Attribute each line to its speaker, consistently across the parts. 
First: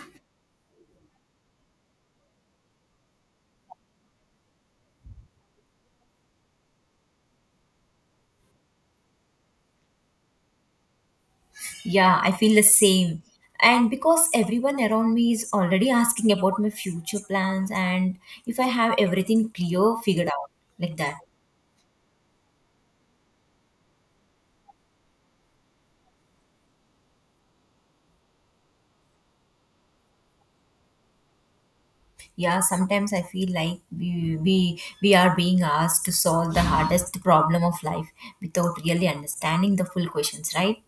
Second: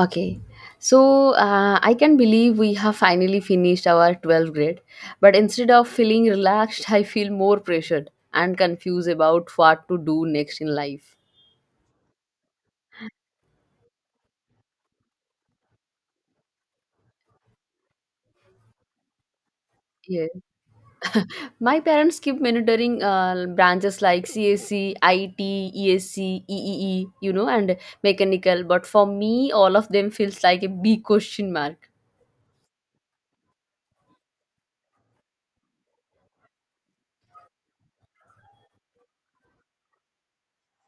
Speaker 1: Okay, so I can believe we have finally finished our 12th grade, but instead of feeling relaxed, I feel more pressured and confused about what to do next in life.
Speaker 2: Yeah, I feel the same. And because everyone around me is already asking about my future plans and if I have everything clear,
Speaker 1: Yeah.
Speaker 2: figured out like that.
Speaker 1: My parents keep monitoring branches like CSC, and mechanical, but for me, all of them feels like a big question mark.
Speaker 2: Yeah, sometimes I feel like we are being asked to solve the hardest problem of life without really understanding the full questions, right?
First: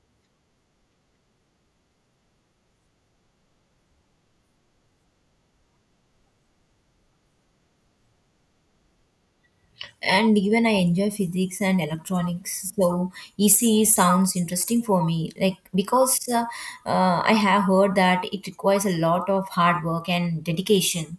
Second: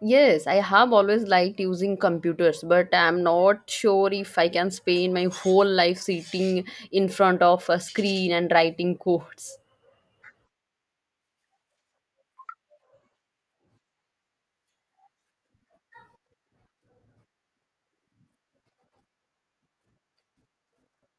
Speaker 1: Yes, I have always liked using computers, but I'm not sure if I can spend my whole life sitting in front of a screen and writing codes.
Speaker 2: And even I enjoy physics and electronics, so ECE sounds interesting for me. Like because I have heard that it requires a lot of hard work and dedication.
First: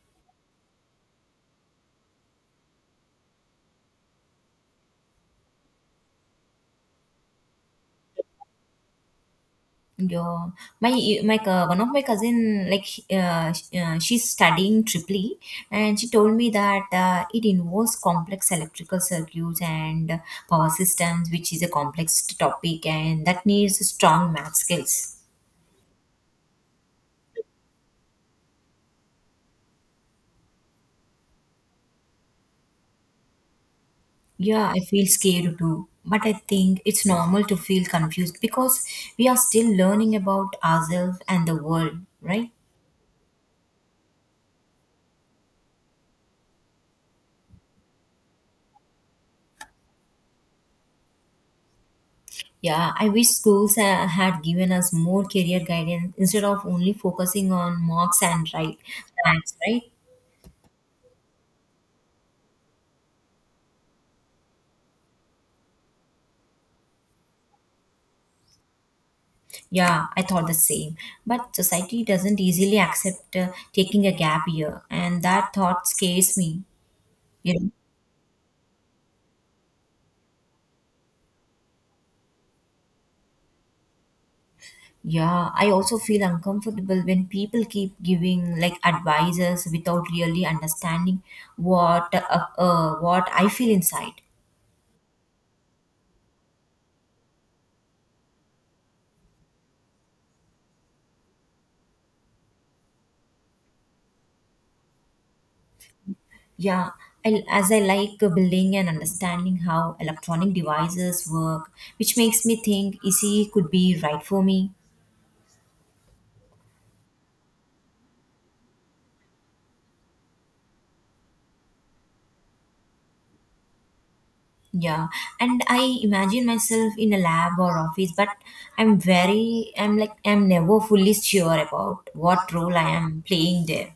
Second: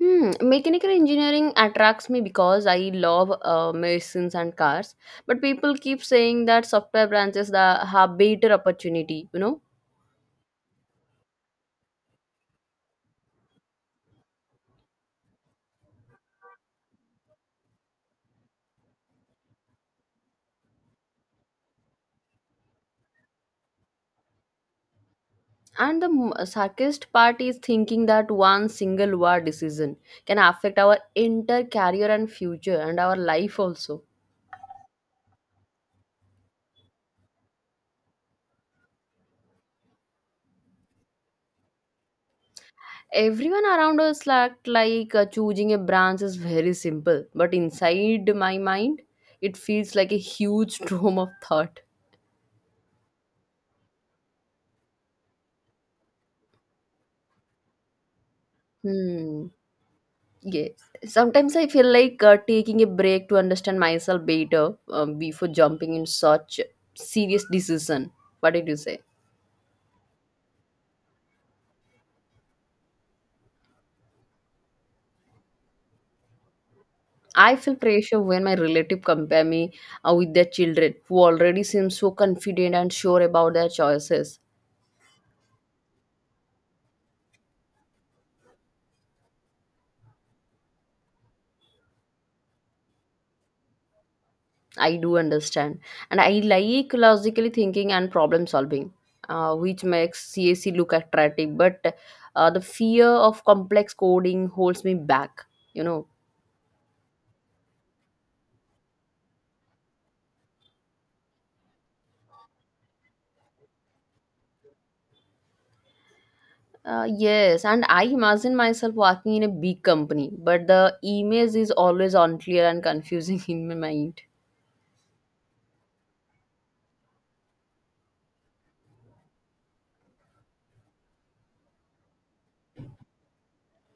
Speaker 1: Hmm, mechanical engineering attracts me because I love machines and cars, but people keep saying that software branches that have better opportunity.
Speaker 2: Yeah, one of my cousin, like she's studying triply, and she told me that it involves complex electrical circuits and power systems, which is a complex topic and that needs strong math skills.
Speaker 1: And the saddest part is thinking that one single word decision can affect our entire career and future and our life also.
Speaker 2: Yeah, I feel scared too, but I think it's normal to feel confused because we are still learning about ourselves and the world, right?
Speaker 1: Everyone around us act like choosing a branch is very simple, but inside my mind, it feels like a huge storm of thought.
Speaker 2: Yeah, I wish schools had given us more career guidance instead of only focusing on marks and right
Speaker 1: Hmm.
Speaker 2: ranks, right?
Speaker 1: Yes. Sometimes I feel like taking a break to understand myself better before jumping in such serious decision. What did you say?
Speaker 2: Yeah, I thought the same. But society doesn't easily accept taking a gap year, and that thought scares me.
Speaker 1: I
Speaker 2: You know?
Speaker 1: feel pressure when my relative compare me with their children who already seem so confident and sure about their choices.
Speaker 2: Yeah, I also feel uncomfortable when people keep giving like advices without really understanding what what I feel inside.
Speaker 1: I do understand. And I like logically thinking and problem solving, which makes CAC look attractive. But the fear of complex coding holds me back, you know.
Speaker 2: Yeah, I, as I like building and understanding how electronic devices work, which makes me think ECE could be right for me.
Speaker 1: Yes, and I imagine myself working in a big company, but the image is always unclear and confusing in my mind.
Speaker 2: Yeah, and I imagine myself in a lab or office, but I'm very, I'm like, I'm never fully sure about what role I am playing there.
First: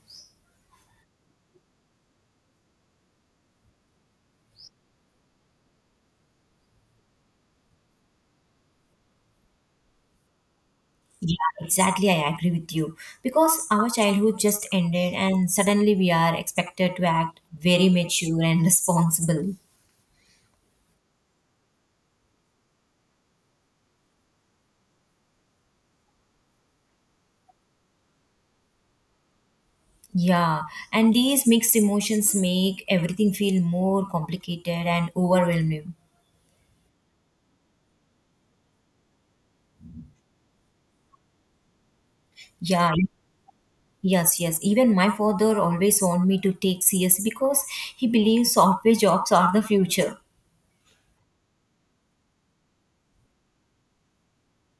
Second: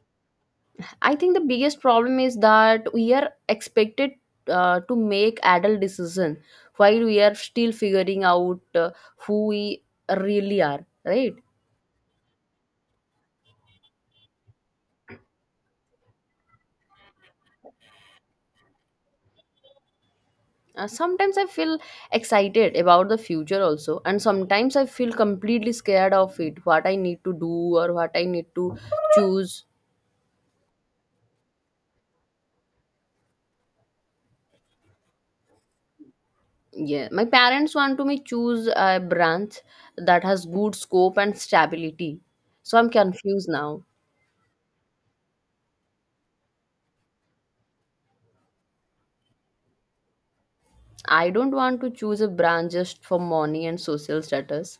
Speaker 1: I think the biggest problem is that we are expected to make adult decision while we are still figuring out who we really are, right?
Speaker 2: Yeah, exactly. I agree with you. Because our childhood just ended, and suddenly we are expected to act very mature and responsible.
Speaker 1: Sometimes I feel excited about the future also, and sometimes I feel completely scared of it, what I need to do or what I need to choose.
Speaker 2: Yeah, and these mixed emotions make everything feel more complicated and overwhelming.
Speaker 1: Yeah, my parents want to me choose a branch that has good scope and stability. So I'm
Speaker 2: Yeah,
Speaker 1: confused now.
Speaker 2: yes, yes. Even my father always want me to take CS because he believes software jobs are the future.
Speaker 1: I don't want to choose a branch just for money and social status.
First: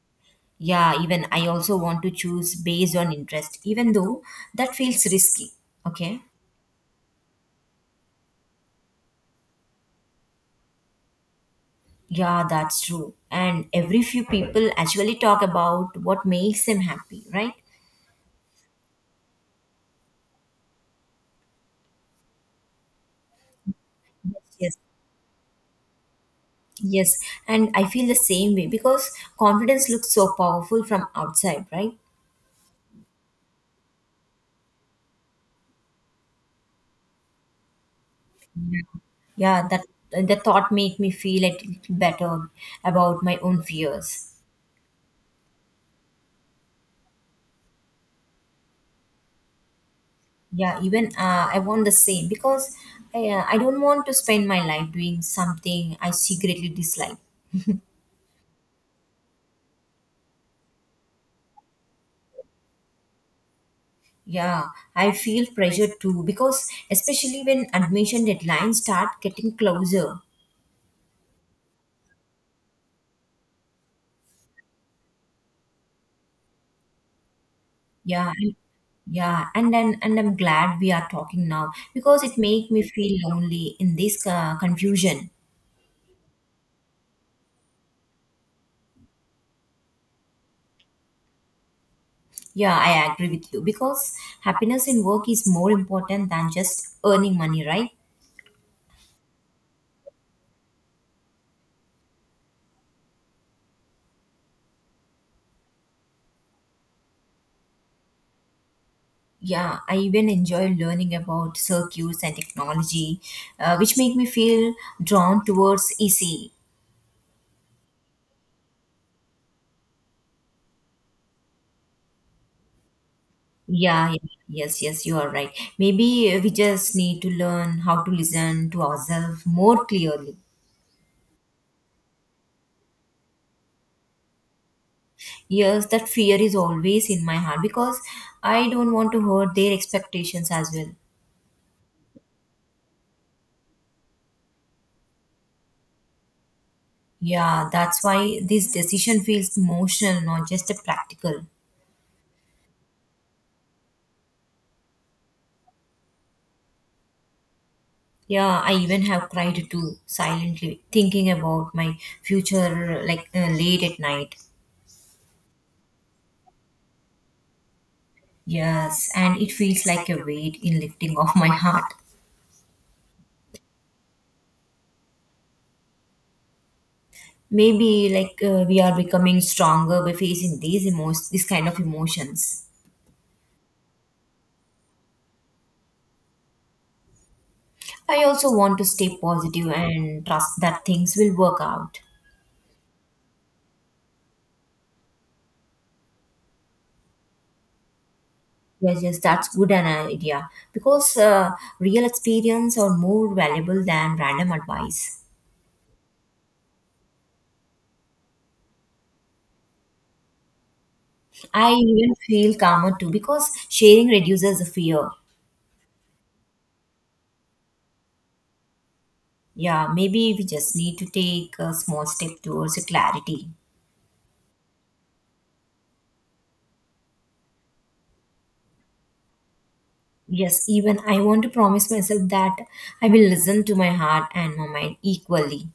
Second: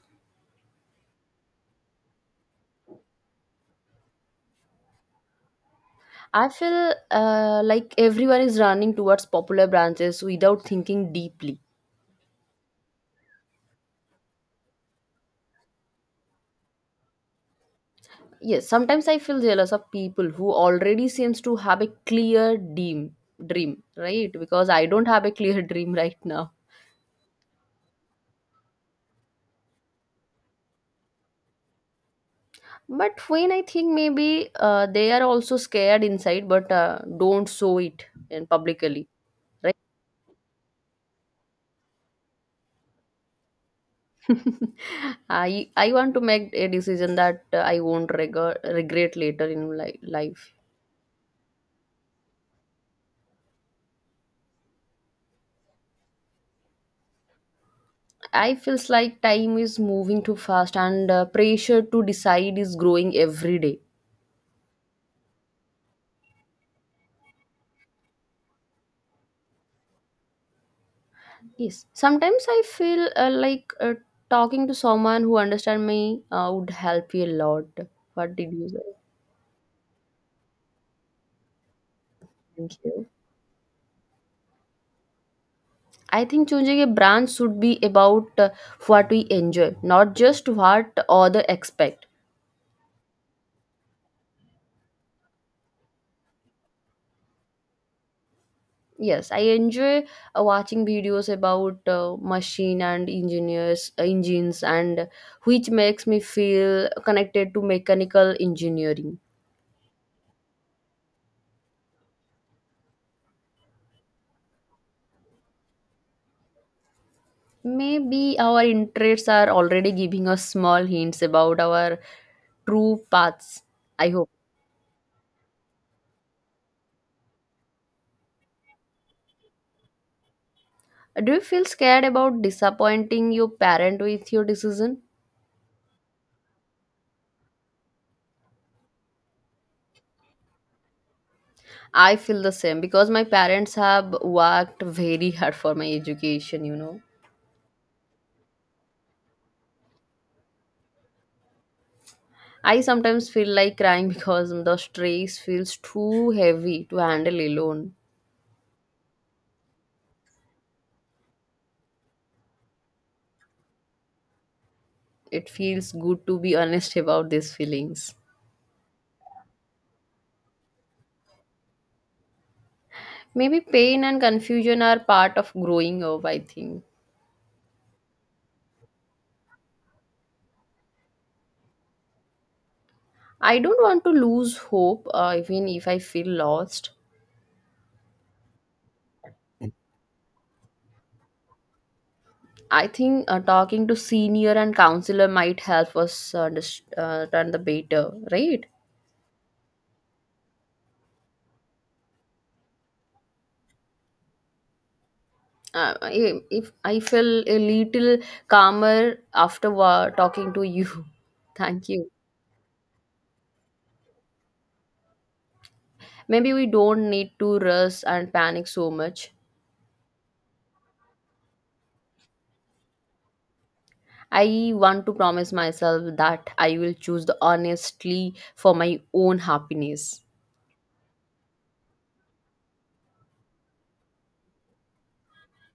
Speaker 2: Yeah, even I also want to choose based on interest, even though that feels risky. Okay.
Speaker 1: I feel like everyone is running towards popular branches without thinking deeply.
Speaker 2: Yeah, that's true. And every few people actually talk about what makes them happy, right?
Speaker 1: Yes, sometimes I feel jealous of people who already seems to have a clear dream, right?
Speaker 2: Yes,
Speaker 1: Because
Speaker 2: yes.
Speaker 1: I don't have a clear dream right now.
Speaker 2: Yes, and I feel the same way because confidence looks so powerful from outside, right?
Speaker 1: But when I think maybe they are also scared inside, but don't show it in publicly,
Speaker 2: Yeah,
Speaker 1: right?
Speaker 2: that the thought made me feel a little better about my own fears.
Speaker 1: I want to make a decision that I won't regret later in life.
Speaker 2: Yeah, even I want the same because I don't want to spend my life doing something I secretly dislike.
Speaker 1: I feels like time is moving too fast and pressure to decide is growing every day.
Speaker 2: Yeah, I feel pressure too, because especially when admission deadlines start getting closer.
Speaker 1: Yes, sometimes I feel like talking to someone who understand me would help you a lot.
Speaker 2: Yeah,
Speaker 1: What did
Speaker 2: and-
Speaker 1: you say?
Speaker 2: yeah, and I'm glad we are talking now because it make
Speaker 1: Thank
Speaker 2: me
Speaker 1: you.
Speaker 2: feel lonely in this confusion.
Speaker 1: I think choosing a brand should be about what we enjoy, not just what other expect.
Speaker 2: Yeah, I agree with you because happiness in work is more important than just earning money, right?
Speaker 1: Yes, I enjoy watching videos about machine and engineers engines, and which makes me feel connected to mechanical engineering.
Speaker 2: Yeah, I even enjoy learning about circuits and technology, which make me feel drawn towards EC.
Speaker 1: Maybe our interests are already giving us small hints about our true paths. I
Speaker 2: Yeah, yeah,
Speaker 1: hope.
Speaker 2: yes, yes, you are right. Maybe we just need to learn how to listen to ourselves more clearly.
Speaker 1: Do you feel scared about disappointing your parent with your decision?
Speaker 2: Yes, that fear is always in my heart because I don't want to hurt their expectations as well.
Speaker 1: I feel the same because my parents have worked very hard for my education.
Speaker 2: Yeah, that's why this decision feels emotional, not just a practical.
Speaker 1: I sometimes feel like crying because the stress feels too heavy to handle alone.
Speaker 2: Yeah, I even have cried too, silently, thinking about my future like late at night.
Speaker 1: It feels good to be honest about these feelings.
Speaker 2: Yes, and it feels like a weight in lifting off my heart.
Speaker 1: Maybe pain and confusion are part of growing up, I think.
Speaker 2: Maybe like we are becoming stronger by facing these emotions, this kind of emotions.
Speaker 1: I don't want to lose hope, even if I feel lost.
Speaker 2: I also want to stay positive and trust that things will work out.
Speaker 1: I think talking to senior and counselor might help us understand the better, right?
Speaker 2: Yes, yes, that's good an idea because real experience are more valuable than random advice.
Speaker 1: If I feel a little calmer after talking to you,
Speaker 2: I
Speaker 1: thank you.
Speaker 2: even feel calmer too because sharing reduces the fear.
Speaker 1: Maybe we don't need to rush and panic so much.
Speaker 2: Yeah, maybe we just need to take a small step towards the clarity.
Speaker 1: I want to promise myself that I will choose the honestly for my own happiness.
Speaker 2: Yes, even I want to promise myself that I will listen to my heart and my mind equally.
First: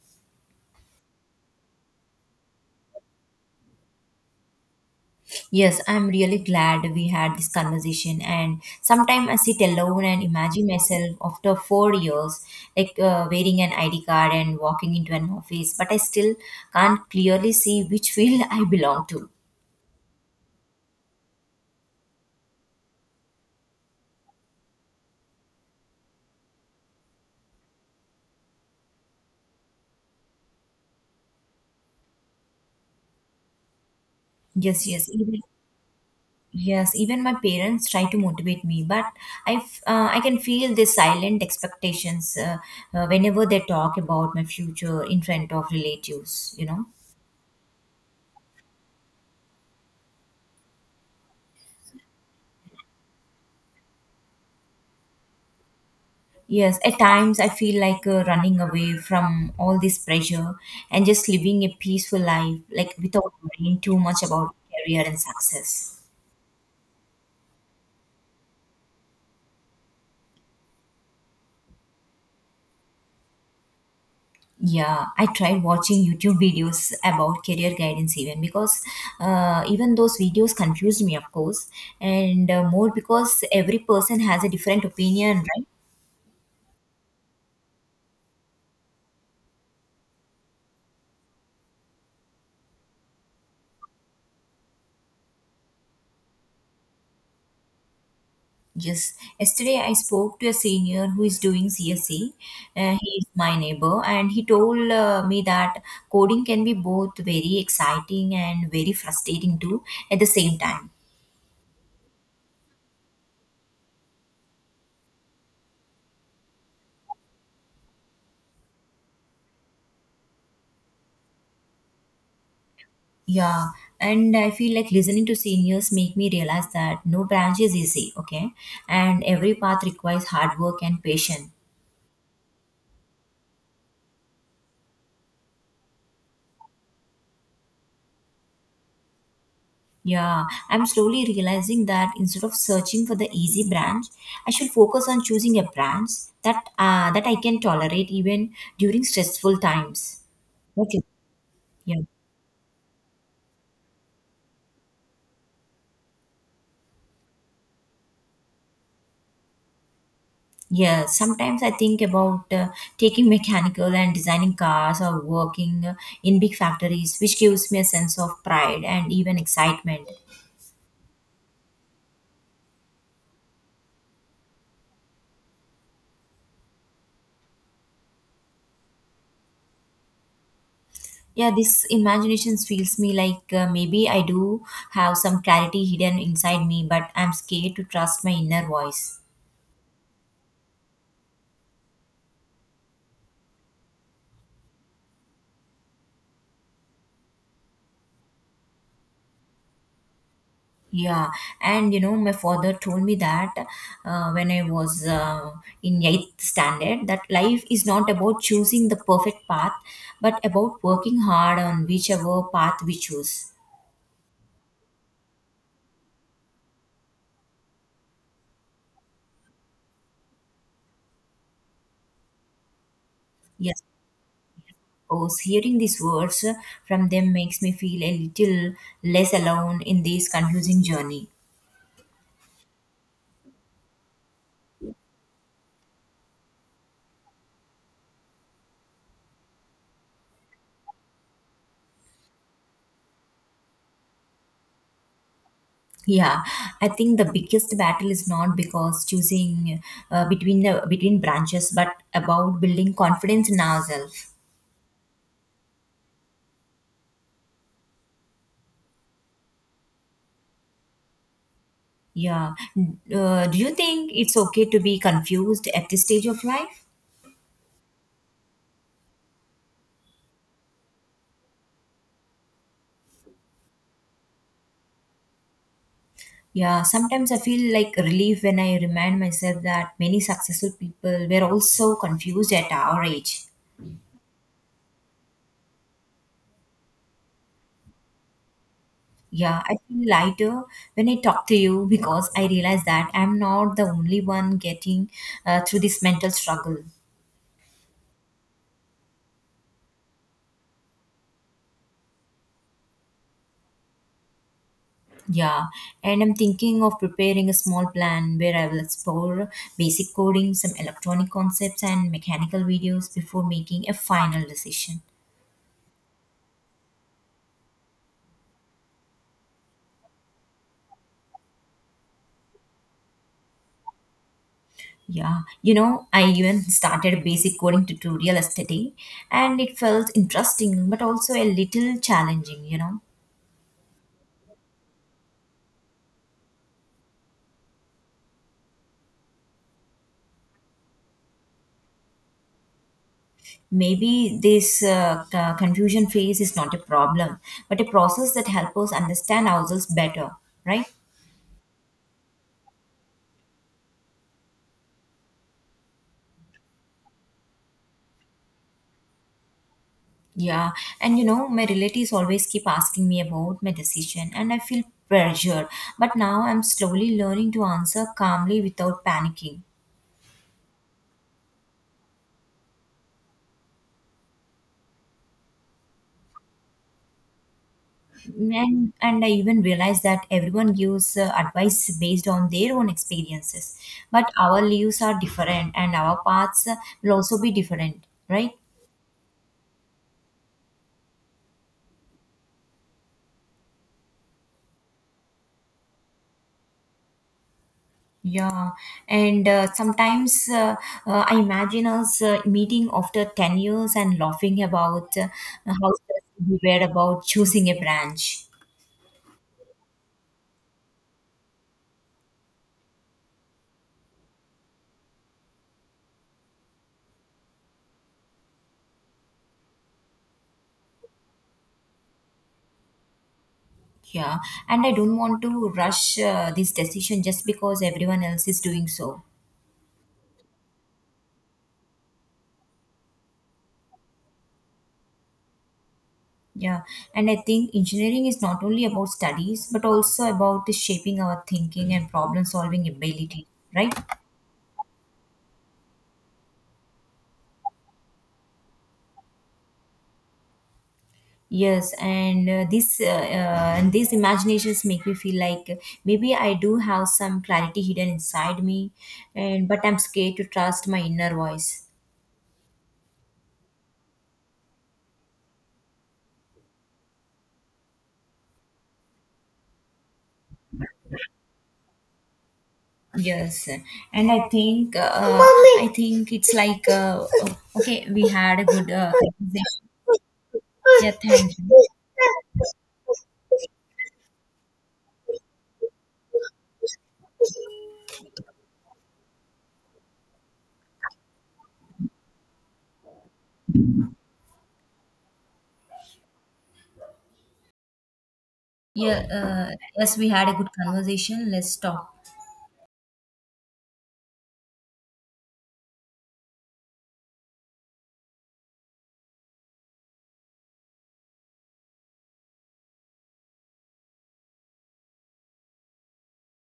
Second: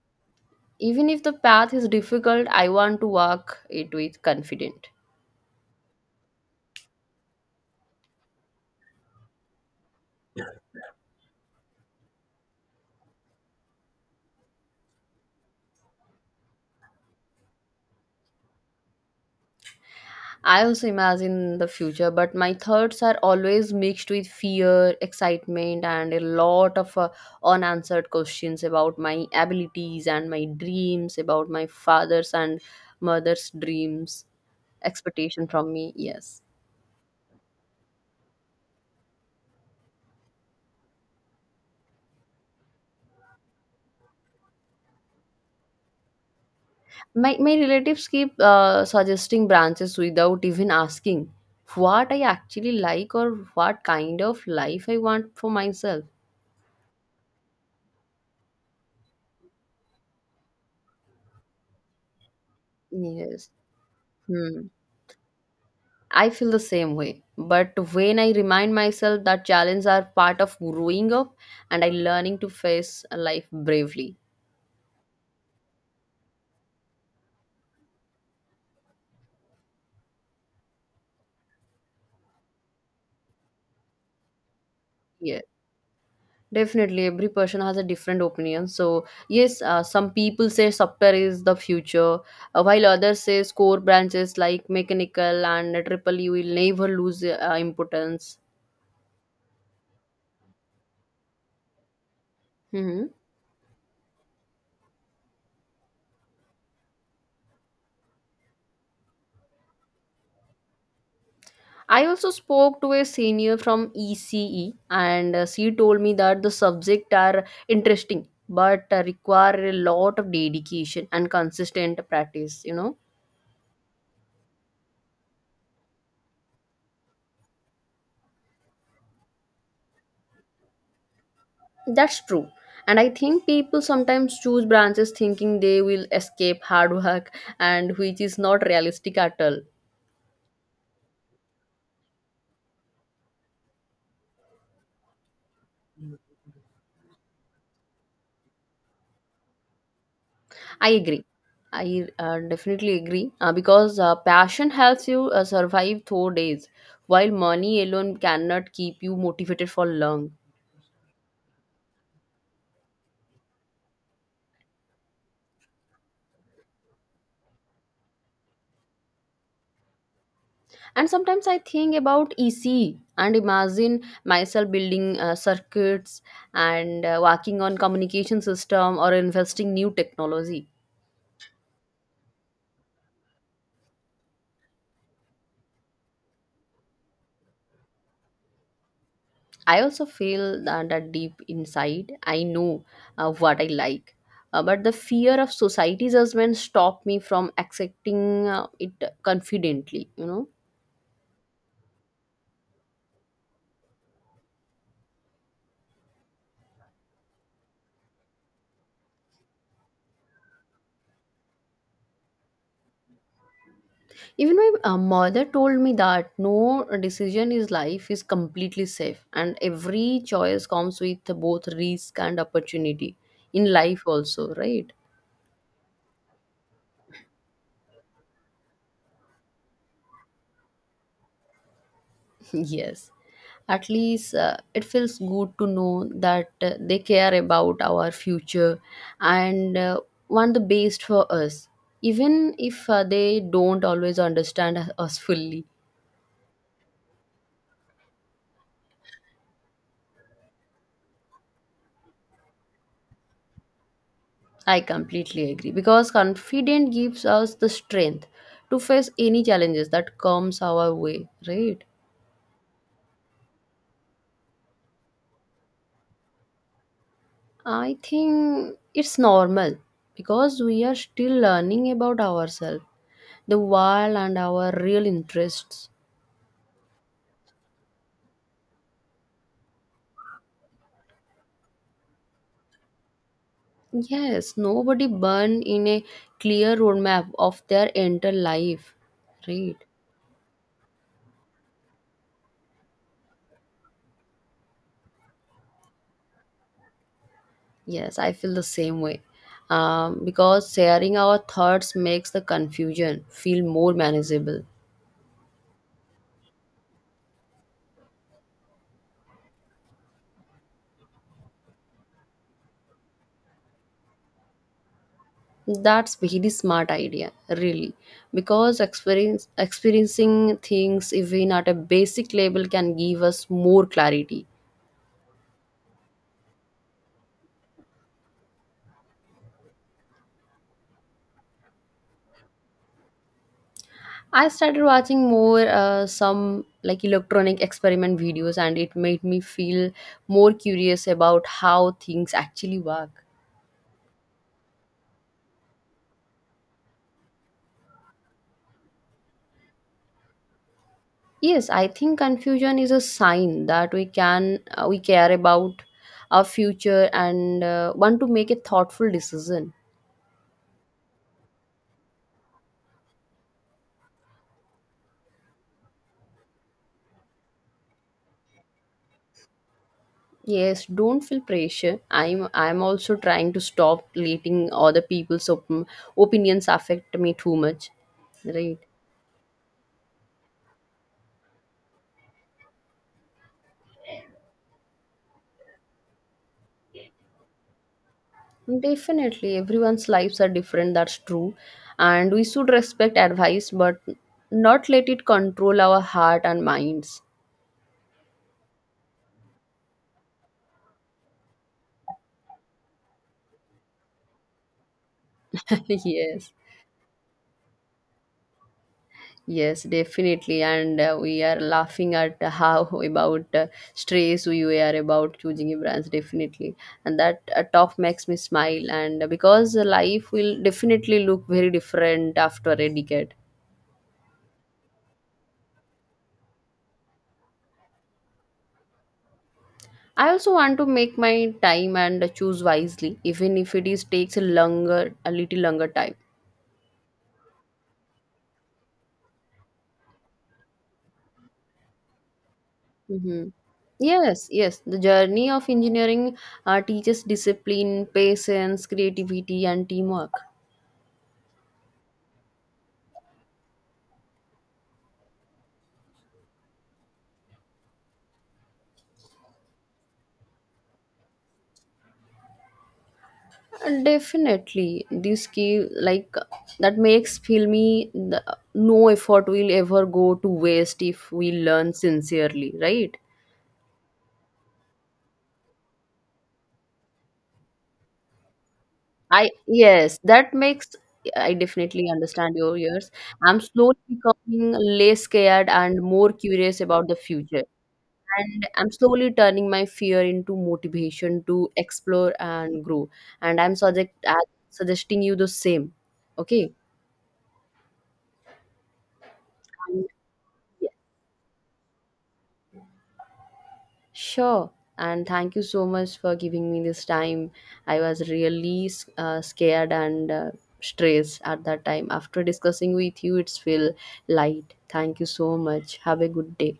Speaker 1: Even if the path is difficult, I want to walk it with confident.
Speaker 2: Yes, I'm really glad we had this conversation. And sometimes I sit alone and imagine myself after 4 years, like wearing an ID card and walking into an office, but I still can't clearly see which field I belong to.
Speaker 1: I also imagine the future, but my thoughts are always mixed with fear, excitement, and a lot of unanswered questions about my abilities and my dreams, about my father's and mother's dreams,
Speaker 2: Yes,
Speaker 1: expectation from me. Yes.
Speaker 2: yes, even my parents try to motivate me, but I can feel the silent expectations whenever they talk about my future in front of relatives. You know.
Speaker 1: My relatives keep suggesting branches without even asking what I actually like or what kind of life I want for myself.
Speaker 2: Yes, at times I feel like running away from all this pressure and just living a peaceful life, like without
Speaker 1: Yes.
Speaker 2: worrying too much about
Speaker 1: Hmm.
Speaker 2: career and success.
Speaker 1: I feel the same way. But when I remind myself that challenges are part of growing up and I learning to face life bravely.
Speaker 2: Yeah, I tried watching YouTube videos about career guidance even because even those videos confused me, of course, and more because every person has a different opinion,
Speaker 1: Yeah.
Speaker 2: right?
Speaker 1: Definitely, every person has a different opinion. So yes, some people say software is the future, while others say core branches like mechanical and triple E will never lose importance.
Speaker 2: Yes, yesterday I spoke to a senior who is doing CSE.
Speaker 1: Mm-hmm.
Speaker 2: He is my neighbor, and he told me that coding can be both very exciting and very frustrating too at the same time.
Speaker 1: I also spoke to a senior from ECE, and she told me that the subject are interesting but require a lot of dedication and consistent practice.
Speaker 2: Yeah, and I feel like listening to seniors make me realize that no branch is easy, okay, and every path requires hard work and patience.
Speaker 1: That's true. And I think people sometimes choose branches thinking they will escape hard work, and which is not realistic at all.
Speaker 2: Yeah, I'm slowly realizing that instead of searching for the easy branch, I should focus on choosing a branch that I can tolerate even during stressful times.
Speaker 1: I
Speaker 2: Okay.
Speaker 1: agree.
Speaker 2: Yeah.
Speaker 1: I definitely agree because passion helps you survive through days, while money alone cannot keep you motivated for long.
Speaker 2: Yeah. Sometimes I think about taking mechanical and designing cars or working in big factories, which gives me a sense of pride and even excitement.
Speaker 1: And sometimes I think about EC and imagine myself building circuits and working on communication system or investing new technology.
Speaker 2: Yeah, this imagination feels me like maybe I do have some clarity hidden inside me, but I'm scared to trust my inner voice.
Speaker 1: I also feel that deep inside I know what I like. But the fear of society judgment stop me from accepting it confidently.
Speaker 2: Yeah, and you know, my father told me that when I was in eighth standard, that life is not about choosing the perfect path, but about working hard on whichever path we choose.
Speaker 1: Even my mother told me that no decision in life is completely safe, and every choice comes with both risk and opportunity in
Speaker 2: Yes,
Speaker 1: life, also, right?
Speaker 2: because hearing these words from them makes me feel a little less alone in this confusing journey.
Speaker 1: Yes. At least it feels good to know that they care about our future and want the best for us, even if they don't always understand us fully.
Speaker 2: Yeah, I think the biggest battle is not because choosing between the between branches, but about building confidence in ourselves.
Speaker 1: I completely agree because confidence gives us the strength to face any challenges that comes our way, right?
Speaker 2: Yeah. Do you think it's okay to be confused at this stage of life?
Speaker 1: I think it's normal because we are still learning about ourselves, the world and our real interests.
Speaker 2: Yeah, sometimes I feel like relief when I remind myself that many successful people were also confused at our age.
Speaker 1: Yes, nobody born in a clear roadmap of their entire life,
Speaker 2: Yeah,
Speaker 1: right?
Speaker 2: I feel lighter when I talk to you because I realize that I'm not the only one getting through this mental struggle.
Speaker 1: Yes, I feel the same way. Because sharing our thoughts makes the confusion feel more manageable.
Speaker 2: Yeah, and I'm thinking of preparing a small plan where I will explore basic coding, some electronic concepts, and mechanical videos before making a final decision.
Speaker 1: That's very smart idea, really, because experiencing things even at a basic level can give us more clarity.
Speaker 2: Yeah, you know, I even started basic coding tutorial yesterday, and it felt interesting but also a little challenging, you know.
Speaker 1: I started watching more some like electronic experiment videos, and it made me feel more curious about how things actually work.
Speaker 2: Maybe this confusion phase is not a problem, but a process that helps us understand ourselves better, right?
Speaker 1: Yes, I think confusion is a sign that we care about our future and want to make a thoughtful decision.
Speaker 2: Yeah, and you know, my relatives always keep asking me about my decision and I feel pressured, but now I'm slowly learning to answer calmly without panicking.
Speaker 1: Yes, don't feel pressure. I'm also trying to stop letting other people's opinions affect me too much. Right.
Speaker 2: And I even realize that everyone gives advice based on their own experiences, but our lives are different and our paths will also be different, right?
Speaker 1: Definitely, everyone's lives are different, that's true. And we should respect advice but not let it control our heart and minds.
Speaker 2: Yeah, and sometimes I imagine us meeting after 10 years and laughing about how stressed
Speaker 1: Yes.
Speaker 2: we were about choosing a branch.
Speaker 1: Yes, definitely. And we are laughing at how about stress we were about choosing a branch, definitely. And that talk makes me smile. And because life will definitely look very different after a decade.
Speaker 2: Yeah, and I don't want to rush this decision just because everyone else is doing so.
Speaker 1: I also want to make my time and choose wisely, even if it is takes a little longer time.
Speaker 2: Yeah, and I think engineering is not only about studies but also about the shaping our thinking and problem solving
Speaker 1: Hmm.
Speaker 2: ability, right?
Speaker 1: Yes, yes. The journey of engineering teaches discipline, patience, creativity, and teamwork.
Speaker 2: Yes, and this and these imaginations make me feel like maybe I do have some clarity hidden inside me, and but I'm scared to trust my inner voice.
Speaker 1: Definitely, this key like that makes filmy the, no effort will ever go to waste if we learn sincerely, right?
Speaker 2: Yes, and I think Mommy. I think it's like oh, okay, we had a good
Speaker 1: I
Speaker 2: conversation.
Speaker 1: yes, that makes.
Speaker 2: Yeah, thank
Speaker 1: I
Speaker 2: you.
Speaker 1: definitely understand your years. I'm slowly becoming less scared and more curious about the future. And I'm slowly turning my fear into motivation to explore and grow. And I'm suggesting you the same. Okay.
Speaker 2: Yeah,
Speaker 1: And.
Speaker 2: yes, we had a good conversation. Let's talk
Speaker 1: Sure. And thank you so much for giving me this time. I was really scared and stressed at that time. After discussing with you, it's feel light. Thank you so much. Have a good day.